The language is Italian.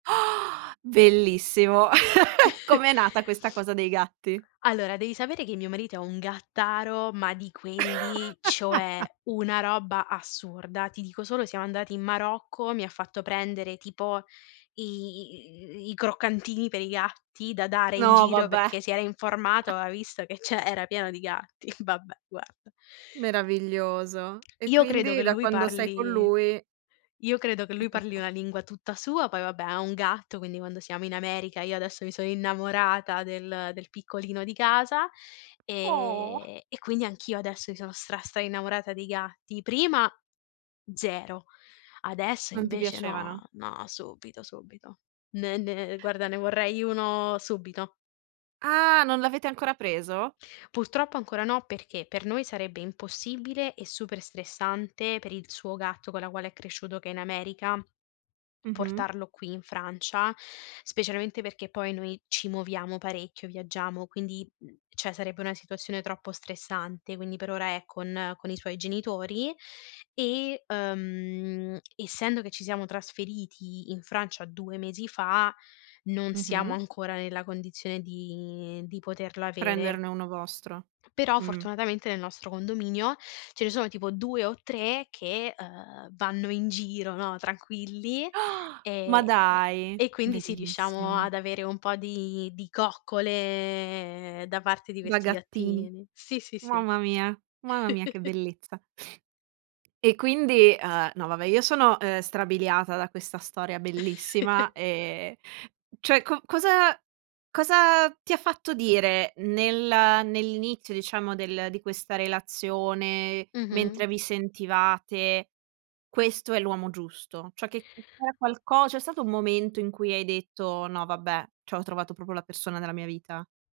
Bellissimo. Come è nata questa cosa dei gatti? Allora, devi sapere che mio marito è un gattaro, ma di quelli, cioè una roba assurda. Ti dico solo siamo andati in Marocco, mi ha fatto prendere tipo i i i i i i croccantini per i gatti da dare in No, giro, vabbè. perché si era informato, aveva visto che c'è era pieno di gatti, vabbè, guarda. Meraviglioso. E Io credo quindi che da lui quando sei con parli lui io credo che ti lui parli tocca una lingua tutta sua, poi vabbè ha un gatto, quindi quando siamo in America io adesso mi sono innamorata del del piccolino di casa, Oh! ehm, e quindi anch'io adesso mi sono stra, stra innamorata dei gatti. Prima 0, adesso Non ti invece no, piacevano. no, subito, subito. Ne ne guarda, ne vorrei uno subito. Ah! Non l'avete ancora preso? Purtroppo ancora no perché per noi sarebbe impossibile e super stressante per il suo gatto con la quale è cresciuto, che è in America, Mh-mh. portarlo qui in Francia, specialmente perché poi noi ci muoviamo parecchio, viaggiamo, quindi, mhmm, cioè sarebbe una situazione troppo stressante, quindi per ora è con con i suoi genitori e, ehm, essendo che ci siamo trasferiti in Francia 2 mesi fa, non siamo Mh-mh. ancora nella condizione di di poterla avere. Prenderne uno vostro. Però Mh. fortunatamente nel nostro condominio ce ne sono tipo 2 o 3 che, uhm, vanno in giro, no, tranquilli, Ma ehm, dai, e quindi sì, riusciamo bellissimo. ad avere un po' di di coccole da parte di Da questi gattini. gattini. Sì, sì, sì. Mamma mia, mamma mia che bellezza. E quindi uhm, no va beh, io sono, ehm, strabiliata da questa storia bellissima. Ehm, cioè co cosa cosa ti ha fatto dire nel nell'inizio diciamo del di questa relazione, Mh-mh. mentre vi sentivate: "Questo è l'uomo giusto"? Cioè, che [unintelligible] c'era qualco c'è stato un momento in cui hai detto: "No vabbè, ciò ho trovato proprio la persona della mia vita"?